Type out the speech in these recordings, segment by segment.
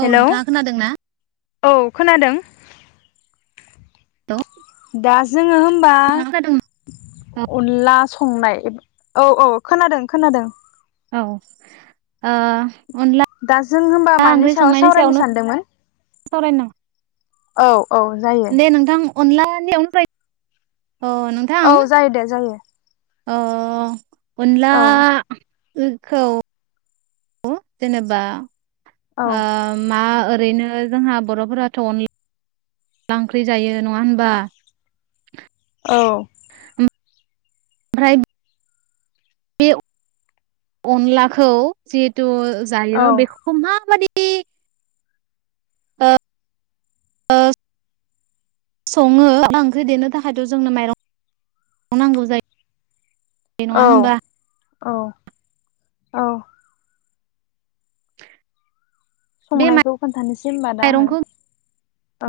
औ हेलौ नोंथाङा खोनादों ना? औ खोनादों। हेल' दा जोङो होमबा नोंथाङा खोनादों औ अनला संनाय औ औ खोनादों खोनादों। औ ओ अनला दा जों होमबा मानि ओंख्रि सायाव संनायनि सावरायनो सायावनो सानदोंमोन सावरायनो नामा? औ। औ जायो। अनला निवानो [unintelligible] औ जायो दे जायो। ओ अनला औ खौ जेनेबा औ ओ मा ओरैनो जोंहा बर'फोराथ' अनला ओंख्रि जायो नङा होनबा? औ। ओमफ्राय बे अनलाखौ जिहेथु जायो बेखौ माबायदि? ओ ओ सङो अनला ओंख्रि देनो थाखायथ' जोंनो माइरं नांगौ जायो नङा औ होमबा औ औ बे संनायखौ खोन्थानोसै होनबा दा आङो माइरंखौ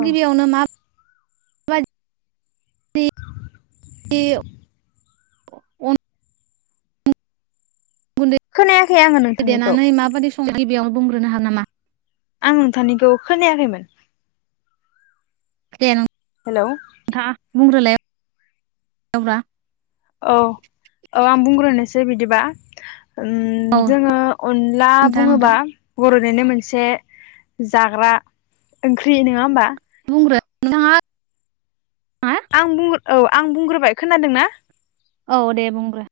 औ गिबियावनो [inaudible] उन [inaudible] खोनायाखै आङो नोंथांनिखौ बेयावनो बुंग्रोनो हा नामा आं नोंथांनिखौ खोनायाखैमोन दनो हेलौ नोंथाङा बुंग्रोलाय [inaudible] औ औ आं बुंग्रोनोसै बिदि बा ओम औ जोङो अनला नोंथाङा नोंथां बुङोबा बर'नि ओरैनो मोनसे जाग्रा ओंख्रि नोङा होमबा बुंग्रो नोंथाङा आं बुं औ आं बुंग्रोबाय खोनादोंना औ दे बुंग्रो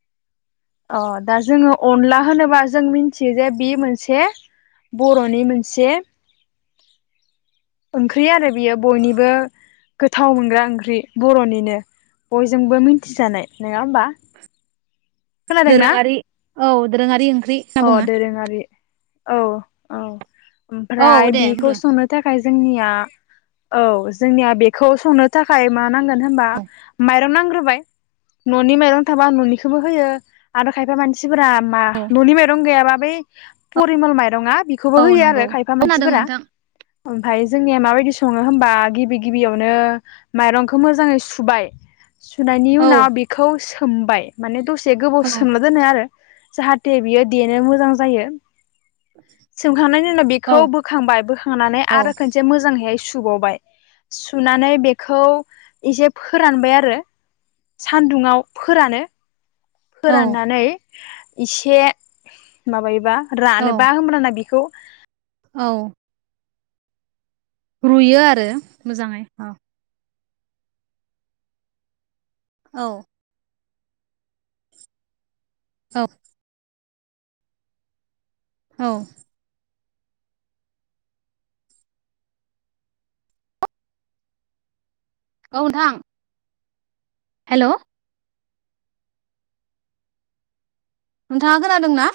अ दा जोङो अनला होनोबा जों मिथियो जे बि मोनसे बर'नि मोनसे ओंख्रि आरो बियो बयनिबो गोथाव मोनग्रा ओंख्रि बर'निनो बयजोंबो मिथिजानाय नोङा होमबा खोनादोंना दोरैङारि औ दोरोङारि होनना अ बुङो दोरोंङारि औ औ औ ओमफ्राय दे बेखौ बुंग्रो संनो थाखाय जोंनिया औ जोंनिया बेखौ संनो थाखाय मा नांगोन होम्बा औ माइरं नां होबाय न'नि माइरं थाबा आं न'निखौबो होयो आरो खायफा मानसिफोरा मा न'नि माइरं गैयाबा बै परिमल माइरङा बेखौबो औ होयो नंगौ आरो खायफा खोनादों मानसिफोरा नोंथां ओमफाय जोंनिया माबायदि सङो हबा गिबि गिबियावनो माइरंखौ मोजाङै सुबाय सुनायनि औ उनाव बेखौ सोमबाय माने दसे गोबाव औ सोमना दोनो आरो जाहा थे बियो देनो मोजां जायो। सोमखांनायनि उनाव बेखौ बोखांबाय बोखांनानै औ आरो खनसे मोजाङैहाय सु सुबावबाय सुनानै बेखौ एसे फोरानबाय आरो सानदुंआव फोरानो औ फोराननानै इसे माबायोबा औ रानोबा होमब्लाना बेखौ औ। रुयो आरो मोजाङै अ। औ। औ। औ। औ नोंथां। हेलौ नोंथाङा खोनादों ना?